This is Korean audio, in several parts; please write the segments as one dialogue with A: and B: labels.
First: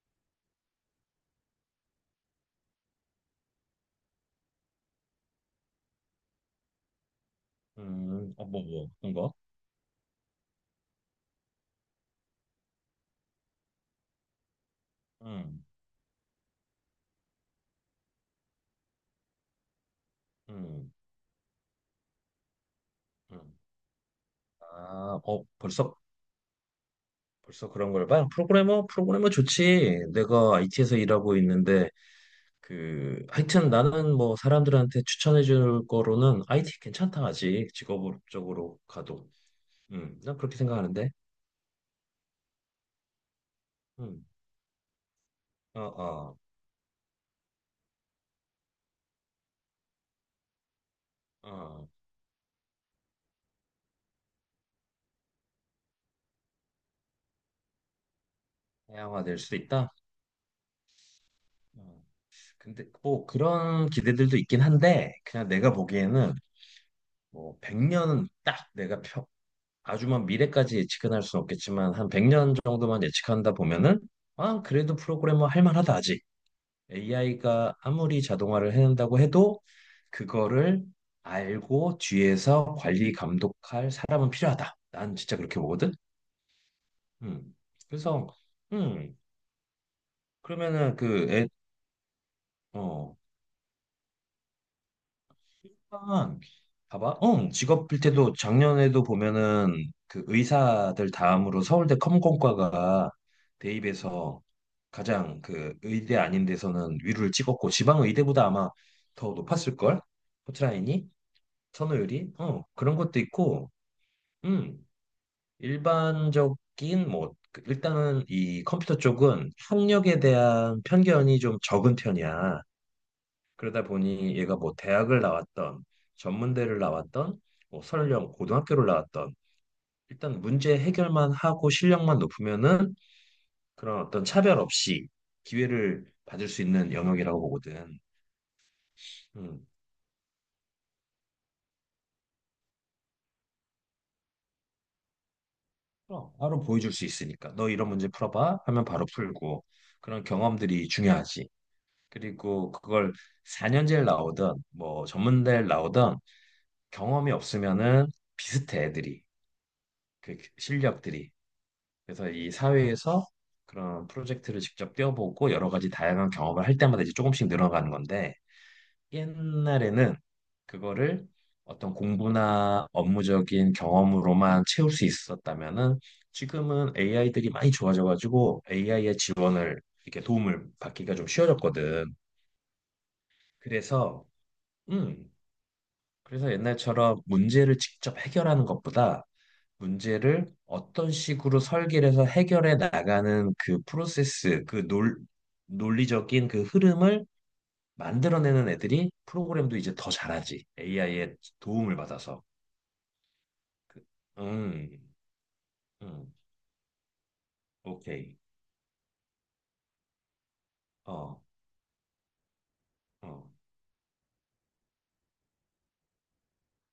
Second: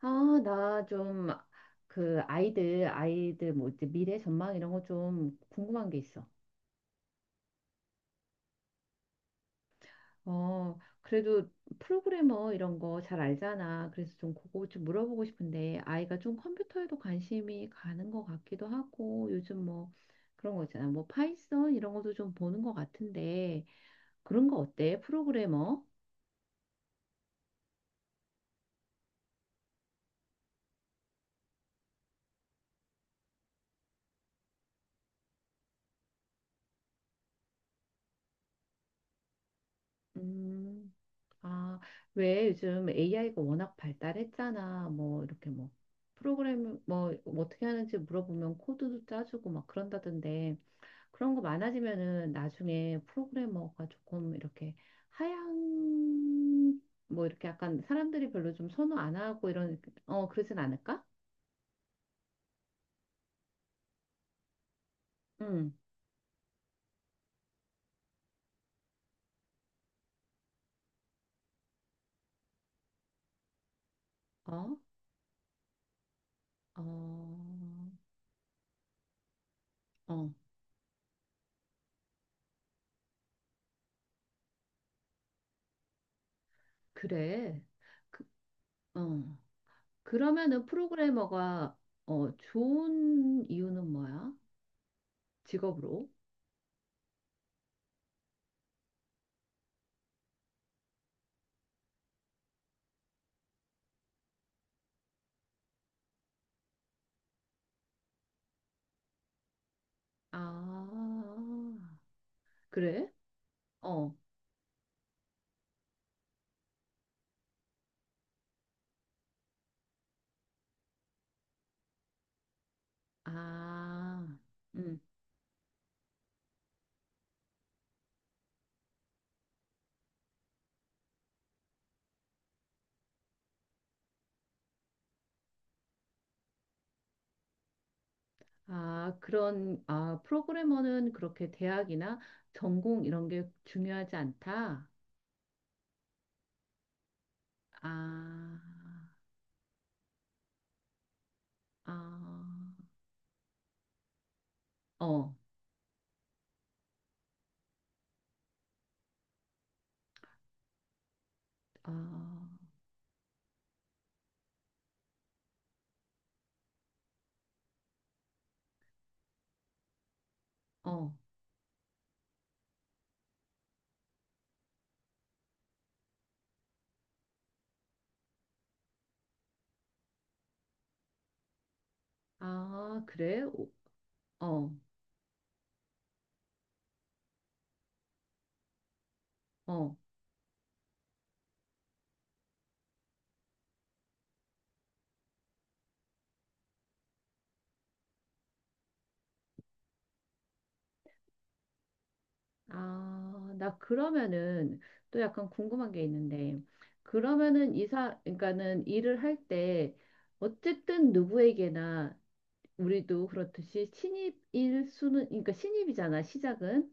A: 나 좀 그 아이들 뭐 이제 미래 전망 이런 거 좀 궁금한 게 있어.
B: 뭐, 그런 거?
A: 어, 그래도 프로그래머 이런 거 잘 알잖아. 그래서 좀 그거 좀 물어보고
B: 음,
A: 싶은데 아이가 좀 컴퓨터에도 관심이 가는 것 같기도 하고 요즘 뭐 그런 거 있잖아.
B: 음,
A: 뭐 파이썬 이런 것도 좀 보는 것
B: 음.
A: 같은데 그런 거 어때?
B: 아,
A: 프로그래머?
B: 벌써 그런 걸 봐? 프로그래머, 프로그래머 좋지. 내가 IT에서 일하고 있는데, 하여튼 나는 뭐 사람들한테 추천해 줄 거로는 IT 괜찮다 하지. 직업적으로 가도. 난 그렇게
A: 음.
B: 생각하는데.
A: 아, 왜 요즘 AI가 워낙
B: 음,
A: 발달했잖아. 뭐 이렇게 뭐
B: 어, 어,
A: 프로그램 뭐 어떻게 하는지 물어보면 코드도 짜주고 막 그런다던데 그런 거
B: 어,
A: 많아지면은 나중에 프로그래머가 조금 이렇게 하향 뭐 이렇게 약간 사람들이 별로 좀 선호 안
B: 다양화될
A: 하고
B: 수도
A: 이런
B: 있다.
A: 어 그러진 않을까?
B: 어. 근데 뭐 그런 기대들도 있긴 한데, 그냥
A: 응.
B: 내가 보기에는 뭐 100년은 딱 내가 아주 막 미래까지 예측은 할 수는 없겠지만 한 100년 정도만 예측한다 보면은 아
A: 어?
B: 그래도 프로그래머 할 만하다 아직.
A: 어.
B: AI가 아무리 자동화를 해낸다고 해도
A: 어.
B: 그거를 알고 뒤에서 관리 감독할 사람은 필요하다. 난 진짜 그렇게 보거든. 음
A: 그래.
B: 그래서.
A: 그,
B: 음
A: 어. 그러면은
B: 그러면은 그 애,
A: 프로그래머가 어
B: 어
A: 좋은 이유는 뭐야? 직업으로.
B: 일단 봐봐. 응, 직업 필태도 작년에도 보면은 그 의사들 다음으로 서울대 컴공과가 대입해서 가장 그 의대 아닌 데서는 위로를 찍었고 지방 의대보다 아마 더 높았을 걸?
A: 아,
B: 포트라인이 선호율이 그런
A: 그래?
B: 것도 있고.
A: 어.
B: 음 일반적인 뭐그 일단은 이 컴퓨터 쪽은 학력에 대한 편견이 좀 적은 편이야. 그러다
A: 아,
B: 보니 얘가 뭐
A: 음.
B: 대학을 나왔던 전문대를 나왔던 뭐 설령 고등학교를 나왔던 일단 문제 해결만 하고 실력만 높으면은 그런 어떤 차별 없이 기회를 받을 수 있는 영역이라고 보거든. 음.
A: 프로그래머는 그렇게 대학이나 전공 이런 게 중요하지 않다.
B: 어, 바로 보여줄 수 있으니까 너 이런 문제
A: 아,
B: 풀어봐 하면 바로 풀고 그런 경험들이 중요하지.
A: 아,
B: 그리고 그걸 4년제 를 나오든 뭐
A: 어,
B: 전문대를 나오든 경험이 없으면은 비슷해 애들이 그 실력들이.
A: 아,
B: 그래서 이 사회에서 그런 프로젝트를 직접 뛰어보고 여러 가지 다양한 경험을 할 때마다 이제 조금씩 늘어가는 건데 옛날에는
A: 어,
B: 그거를 어떤 공부나 업무적인 경험으로만 채울 수 있었다면은 지금은 AI들이 많이 좋아져가지고 AI의 지원을 이렇게 도움을 받기가 좀 쉬워졌거든.
A: 아, 그래? 오,
B: 그래서
A: 어,
B: 음 그래서 옛날처럼 문제를 직접 해결하는 것보다
A: 어.
B: 문제를 어떤 식으로 설계를 해서 해결해 나가는 그 프로세스, 그 논리적인 그 흐름을 만들어내는 애들이 프로그램도 이제 더 잘하지. AI의 도움을 받아서.
A: 나
B: 그-
A: 그러면은
B: 음,
A: 또 약간 궁금한 게
B: 음,
A: 있는데,
B: 오케이.
A: 그러니까는 일을 할 때 어쨌든
B: 어,
A: 누구에게나 우리도
B: 어,
A: 그렇듯이 신입일 수는, 그러니까 신입이잖아, 시작은.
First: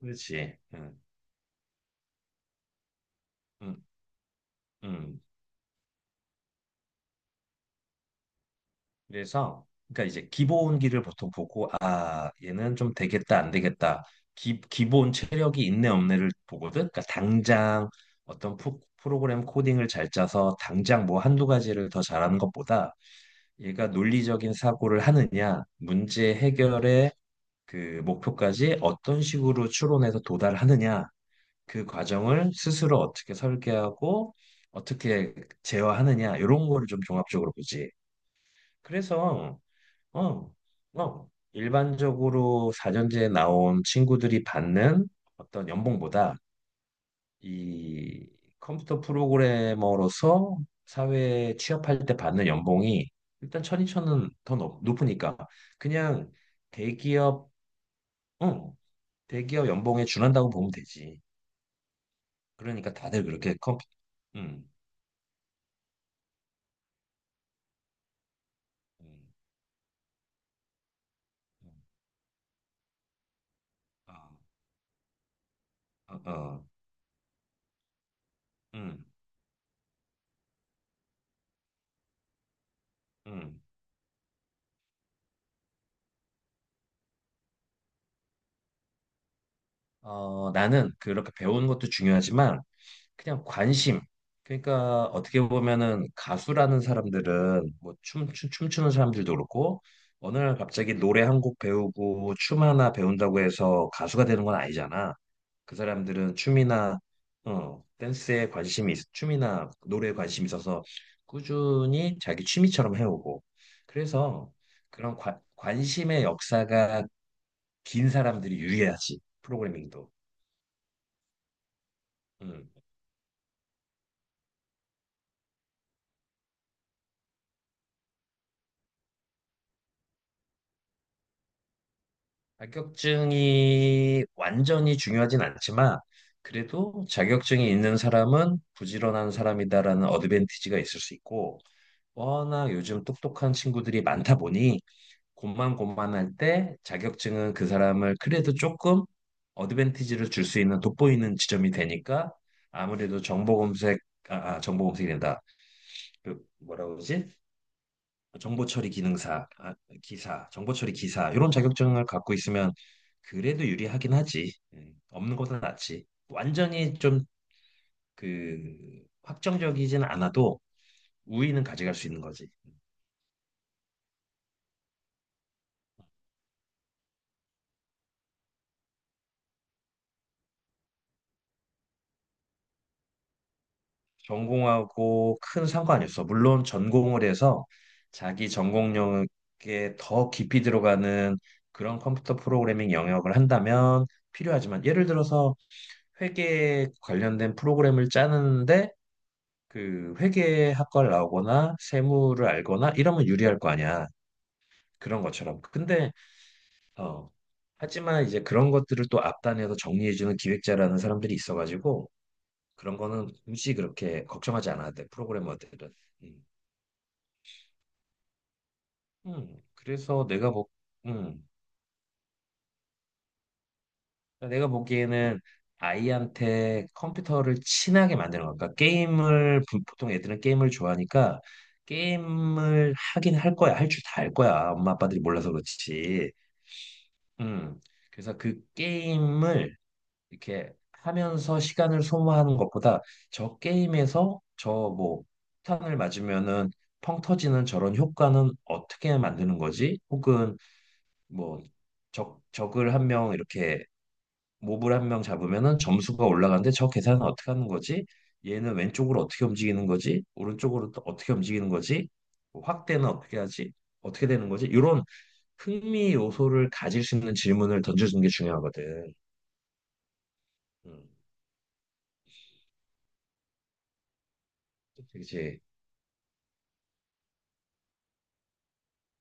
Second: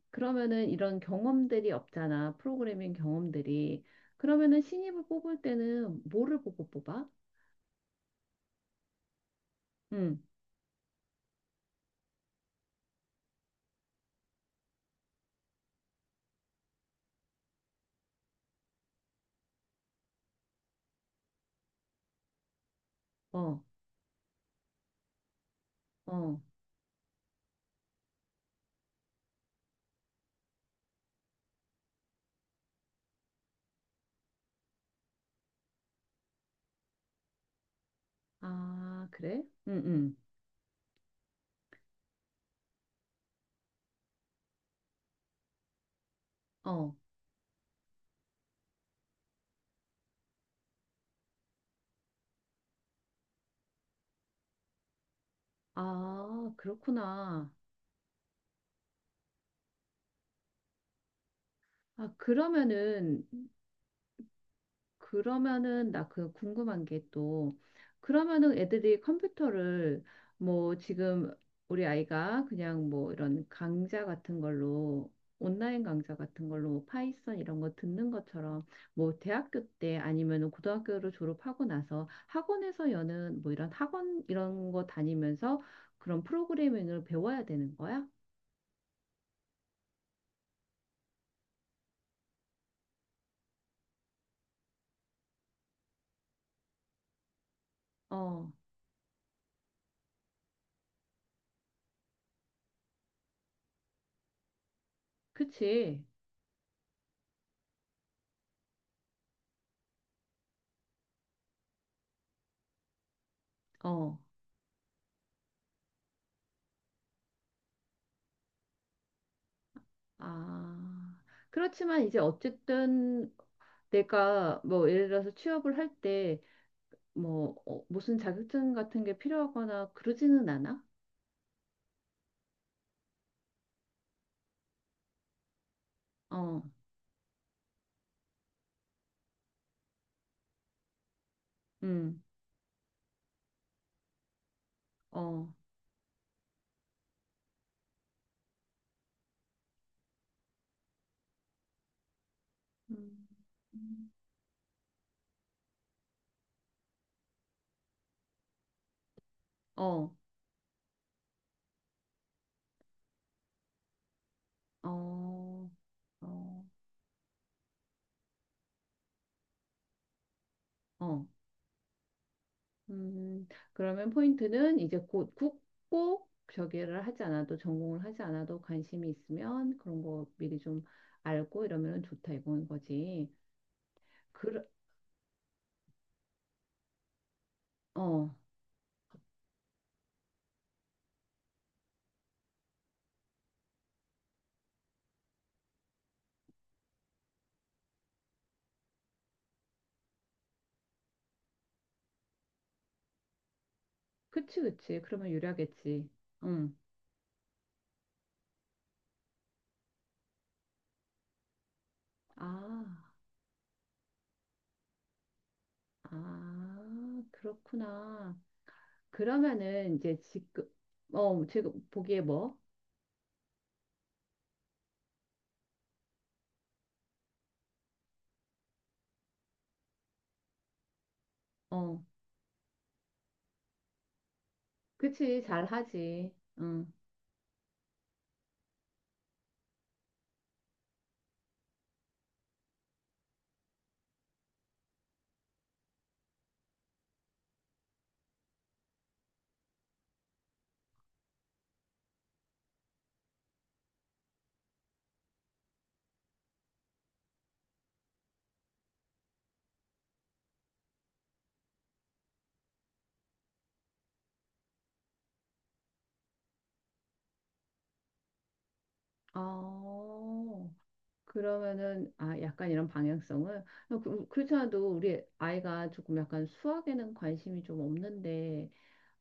B: 그렇지.
A: 그러면은 이런 경험들이 없잖아, 프로그래밍 경험들이.
B: 음,
A: 그러면은 신입을
B: 음.
A: 뽑을 때는 뭐를 보고 뽑아?
B: 그래서 그러니까
A: 응,
B: 이제 기본기를 보통 보고 아 얘는 좀 되겠다 안 되겠다 기본 체력이 있네 없네를 보거든. 그러니까 당장 어떤 프로그램 코딩을 잘 짜서 당장 뭐 한두 가지를 더 잘하는 것보다
A: 어,
B: 얘가 논리적인 사고를 하느냐 문제
A: 어.
B: 해결의 그 목표까지 어떤 식으로 추론해서 도달하느냐 그 과정을 스스로 어떻게 설계하고 어떻게 제어하느냐 이런 거를 좀 종합적으로 보지.
A: 아, 그래?
B: 그래서
A: 응,
B: 어, 어. 일반적으로 사전제에 나온 친구들이 받는 어떤 연봉보다
A: 응. 어.
B: 이 컴퓨터 프로그래머로서 사회에 취업할 때 받는 연봉이 일단 천이천은 더 높으니까 그냥
A: 아, 그렇구나.
B: 대기업, 응, 대기업 연봉에 준한다고 보면 되지. 그러니까 다들
A: 그러면은
B: 그렇게 컴퓨터, 응,
A: 그러면은 나 그 궁금한 게 또 그러면은 애들이
B: 응,
A: 컴퓨터를 뭐 지금
B: 응,
A: 우리 아이가 그냥 뭐 이런 강좌
B: 어,
A: 같은 걸로 온라인 강좌
B: 어,
A: 같은
B: 어,
A: 걸로 뭐 파이썬 이런 거 듣는 것처럼
B: 응,
A: 뭐 대학교 때 아니면은 고등학교를 졸업하고 나서 학원에서 여는 뭐
B: 응.
A: 이런 학원 이런 거 다니면서 그런 프로그래밍을 배워야 되는 거야?
B: 어, 나는 그렇게 배우는 것도 중요하지만 그냥 관심. 그러니까 어떻게 보면은 가수라는 사람들은 뭐 춤, 춤,
A: 어,
B: 춤추는 사람들도 그렇고 어느 날 갑자기 노래 한 곡 배우고 춤 하나 배운다고 해서 가수가 되는 건 아니잖아. 그
A: 그치.
B: 사람들은 춤이나 춤이나 노래에 관심이 있어서 꾸준히 자기 취미처럼 해오고
A: 어,
B: 그래서 그런 관심의 역사가 긴 사람들이 유리하지 프로그래밍도.
A: 아. 그렇지만 이제
B: 음.
A: 어쨌든 내가 뭐 예를 들어서 취업을 할 때뭐 어, 무슨 자격증 같은 게 필요하거나 그러지는 않아?
B: 자격증이 완전히 중요하진 않지만
A: 어,
B: 그래도 자격증이 있는 사람은 부지런한 사람이다라는 어드밴티지가 있을 수 있고
A: 음,
B: 워낙 요즘 똑똑한 친구들이 많다 보니
A: 어,
B: 고만고만할 때 자격증은 그 사람을 그래도 조금 어드밴티지를 줄 수 있는 돋보이는 지점이 되니까 아무래도
A: 음,
B: 정보 검색
A: 음.
B: 아, 정보 검색이 된다. 그 뭐라고 그러지? 정보 처리 기능사, 아,
A: 어,
B: 정보 처리 기사 이런 자격증을 갖고 있으면 그래도 유리하긴 하지. 예, 없는 것보다
A: 어,
B: 낫지.
A: 어,
B: 완전히 좀 그 확정적이진 않아도
A: 어.
B: 우위는 가져갈 수 있는 거지.
A: 음, 그러면 포인트는 이제 곧 굳고 저기를 하지 않아도 전공을 하지 않아도 관심이 있으면 그런 거 미리 좀 알고 이러면 좋다 이건 거지. 그,
B: 전공하고 큰 상관이 없어. 물론 전공을 해서
A: 어,
B: 자기 전공 영역에 더 깊이 들어가는 그런 컴퓨터 프로그래밍 영역을 한다면 필요하지만 예를 들어서 회계 관련된 프로그램을 짜는데 그 회계 학과를 나오거나 세무를 알거나 이러면 유리할 거 아니야.
A: 그치, 그치.
B: 그런
A: 그러면
B: 것처럼.
A: 유리하겠지.
B: 근데
A: 음,
B: 어. 하지만 이제 그런 것들을 또 앞단에서 정리해주는 기획자라는 사람들이 있어가지고
A: 아.
B: 그런 거는 굳이 그렇게 걱정하지 않아도 돼, 프로그래머들은. 음.
A: 아, 그렇구나. 그러면은 이제
B: 그래서
A: 지금 어
B: 음,
A: 지금 보기에 뭐?
B: 내가 보기에는 아이한테 컴퓨터를 친하게 만드는 거니까 게임을 보통 애들은 게임을 좋아하니까
A: 어,
B: 게임을 하긴 할 거야, 할 줄 다 알 거야. 엄마 아빠들이
A: 그치
B: 몰라서
A: 잘하지.
B: 그렇지.
A: 응.
B: 음, 그래서 그 게임을 이렇게 하면서 시간을 소모하는 것보다 저 게임에서 저뭐 폭탄을 맞으면은 펑 터지는 저런 효과는 어떻게 만드는 거지? 혹은 뭐 적을 한 명 이렇게 몹을 한 명 잡으면은 점수가 올라가는데 저 계산은 어떻게 하는 거지? 얘는 왼쪽으로 어떻게 움직이는 거지? 오른쪽으로 또 어떻게 움직이는 거지? 뭐 확대는 어떻게 하지? 어떻게 되는 거지? 이런 흥미 요소를 가질 수 있는 질문을 던져주는 게 중요하거든.
A: 어,
B: 음,
A: 그러면은 아 약간 이런 방향성을 그렇지 않아도 우리
B: 그치.
A: 아이가 조금 약간 수학에는 관심이 좀 없는데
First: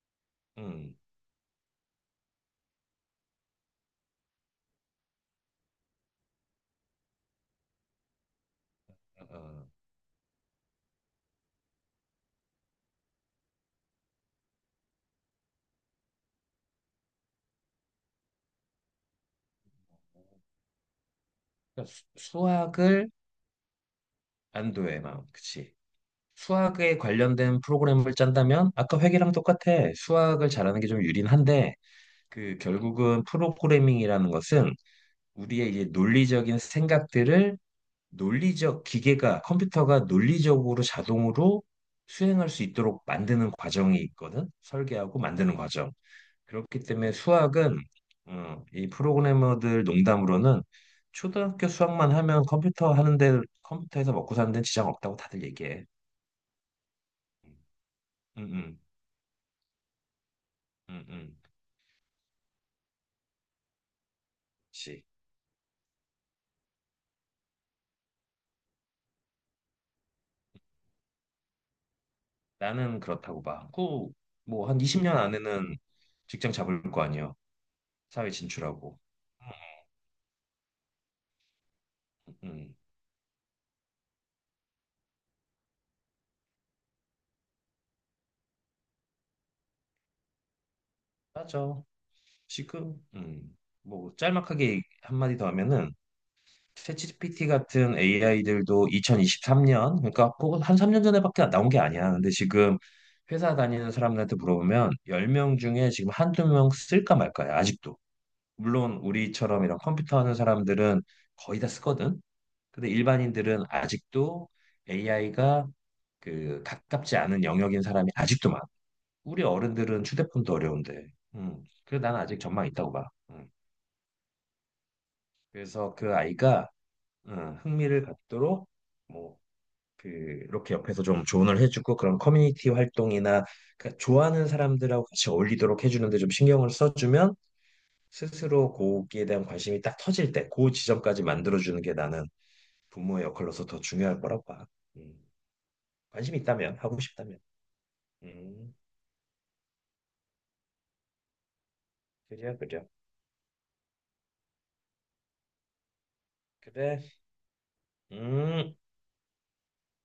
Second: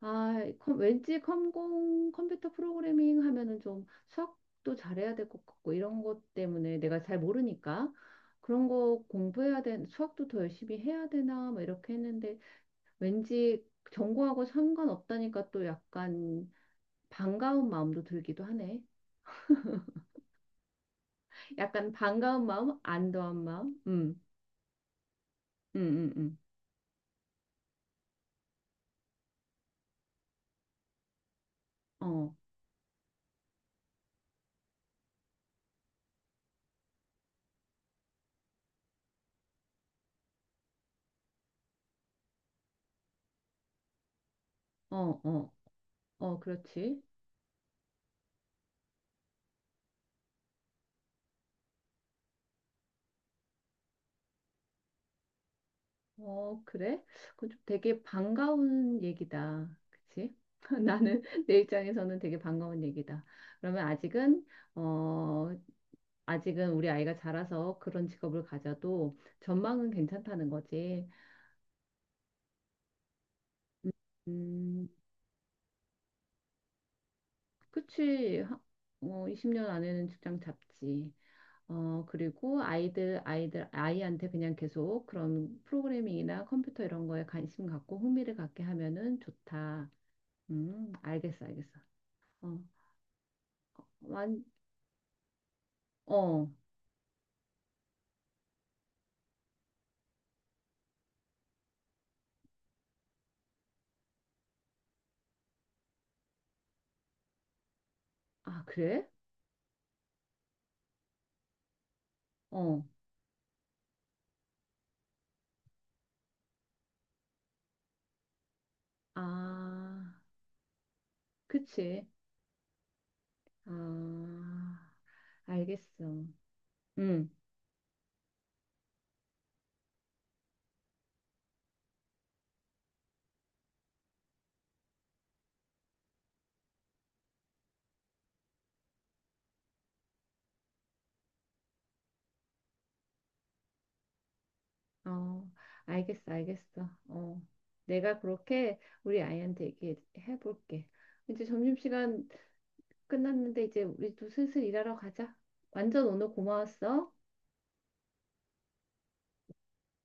A: 아, 왠지 컴공 컴퓨터 프로그래밍 하면은 좀 수학도 잘해야 될 것 같고 이런 것 때문에 내가 잘 모르니까 그런 거 공부해야
B: 어,
A: 되 수학도 더 열심히 해야 되나 뭐 이렇게 했는데 왠지 전공하고 상관없다니까 또 약간 반가운 마음도 들기도 하네. 약간
B: 그러니까 수-
A: 반가운 마음,
B: 수학을
A: 안도한 마음.
B: 안도의 마음, 그치?
A: 음, 음, 음.
B: 수학에 관련된 프로그램을 짠다면 아까 회계랑 똑같아. 수학을 잘하는 게 좀 유린한데
A: 어,
B: 그 결국은 프로그래밍이라는 것은 우리의 이제 논리적인 생각들을 논리적 기계가 컴퓨터가 논리적으로 자동으로 수행할 수 있도록 만드는 과정이 있거든. 설계하고
A: 어, 어,
B: 만드는 과정.
A: 어,
B: 그렇기
A: 그렇지.
B: 때문에 수학은 어, 이 프로그래머들 농담으로는 초등학교 수학만 하면 컴퓨터 하는데 컴퓨터에서 먹고 사는 데 지장 없다고 다들 얘기해.
A: 어, 그래? 그건 좀 되게
B: 응응
A: 반가운 얘기다. 그치?
B: 응응.
A: 나는 내 입장에서는 되게 반가운 얘기다. 그러면 아직은,
B: 그
A: 어, 아직은 우리 아이가 자라서 그런 직업을 가져도 전망은 괜찮다는 거지.
B: 나는 그렇다고 봐. 꼭뭐한
A: 음,
B: 20년 안에는 직장 잡을 거 아니야. 사회
A: 그치. 하-
B: 진출하고.
A: 어, 20년 안에는 직장 잡지. 어,
B: 음,
A: 그리고
B: 음.
A: 아이한테 그냥 계속 그런 프로그래밍이나 컴퓨터 이런 거에 관심 갖고 흥미를 갖게 하면은 좋다. 알겠어, 알겠어.
B: 맞아.
A: 어,
B: 지금, 뭐,
A: 완,
B: 짤막하게 한마디 더 하면은,
A: 어,
B: 챗GPT 같은 AI들도 2023년, 그러니까 그거 한 3년 전에밖에 안 나온 게 아니야. 근데 지금 회사 다니는 사람들한테 물어보면 10명 중에 지금 한두 명 쓸까 말까야, 아직도.
A: 아,
B: 물론
A: 그래?
B: 우리처럼 이런 컴퓨터 하는 사람들은 거의 다 쓰거든.
A: 어,
B: 근데 일반인들은 아직도 AI가 그 가깝지 않은 영역인 사람이 아직도 많아.
A: 아,
B: 우리 어른들은 휴대폰도 어려운데. 음. 그래서
A: 그치.
B: 난 아직 전망 있다고 봐. 음.
A: 아,
B: 그래서 그
A: 알겠어.
B: 아이가
A: 응,
B: 흥미를 갖도록 뭐 그 이렇게 옆에서 좀 조언을 해주고 그런 커뮤니티 활동이나 그 좋아하는 사람들하고 같이 어울리도록 해주는데 좀 신경을 써주면 스스로 거기에 대한 관심이 딱 터질 때 그 지점까지 만들어주는 게 나는 부모의 역할로서 더 중요할 거라고 봐. 음.
A: 어, 알겠어,
B: 관심 이 있다면
A: 알겠어.
B: 하고 싶다면.
A: 어, 내가
B: 음.
A: 그렇게 우리 아이한테 얘기해 볼게. 이제 점심시간
B: 그래요, 그래요.
A: 끝났는데 이제 우리도 슬슬 일하러 가자. 완전 오늘
B: 그래.
A: 고마웠어.
B: 음.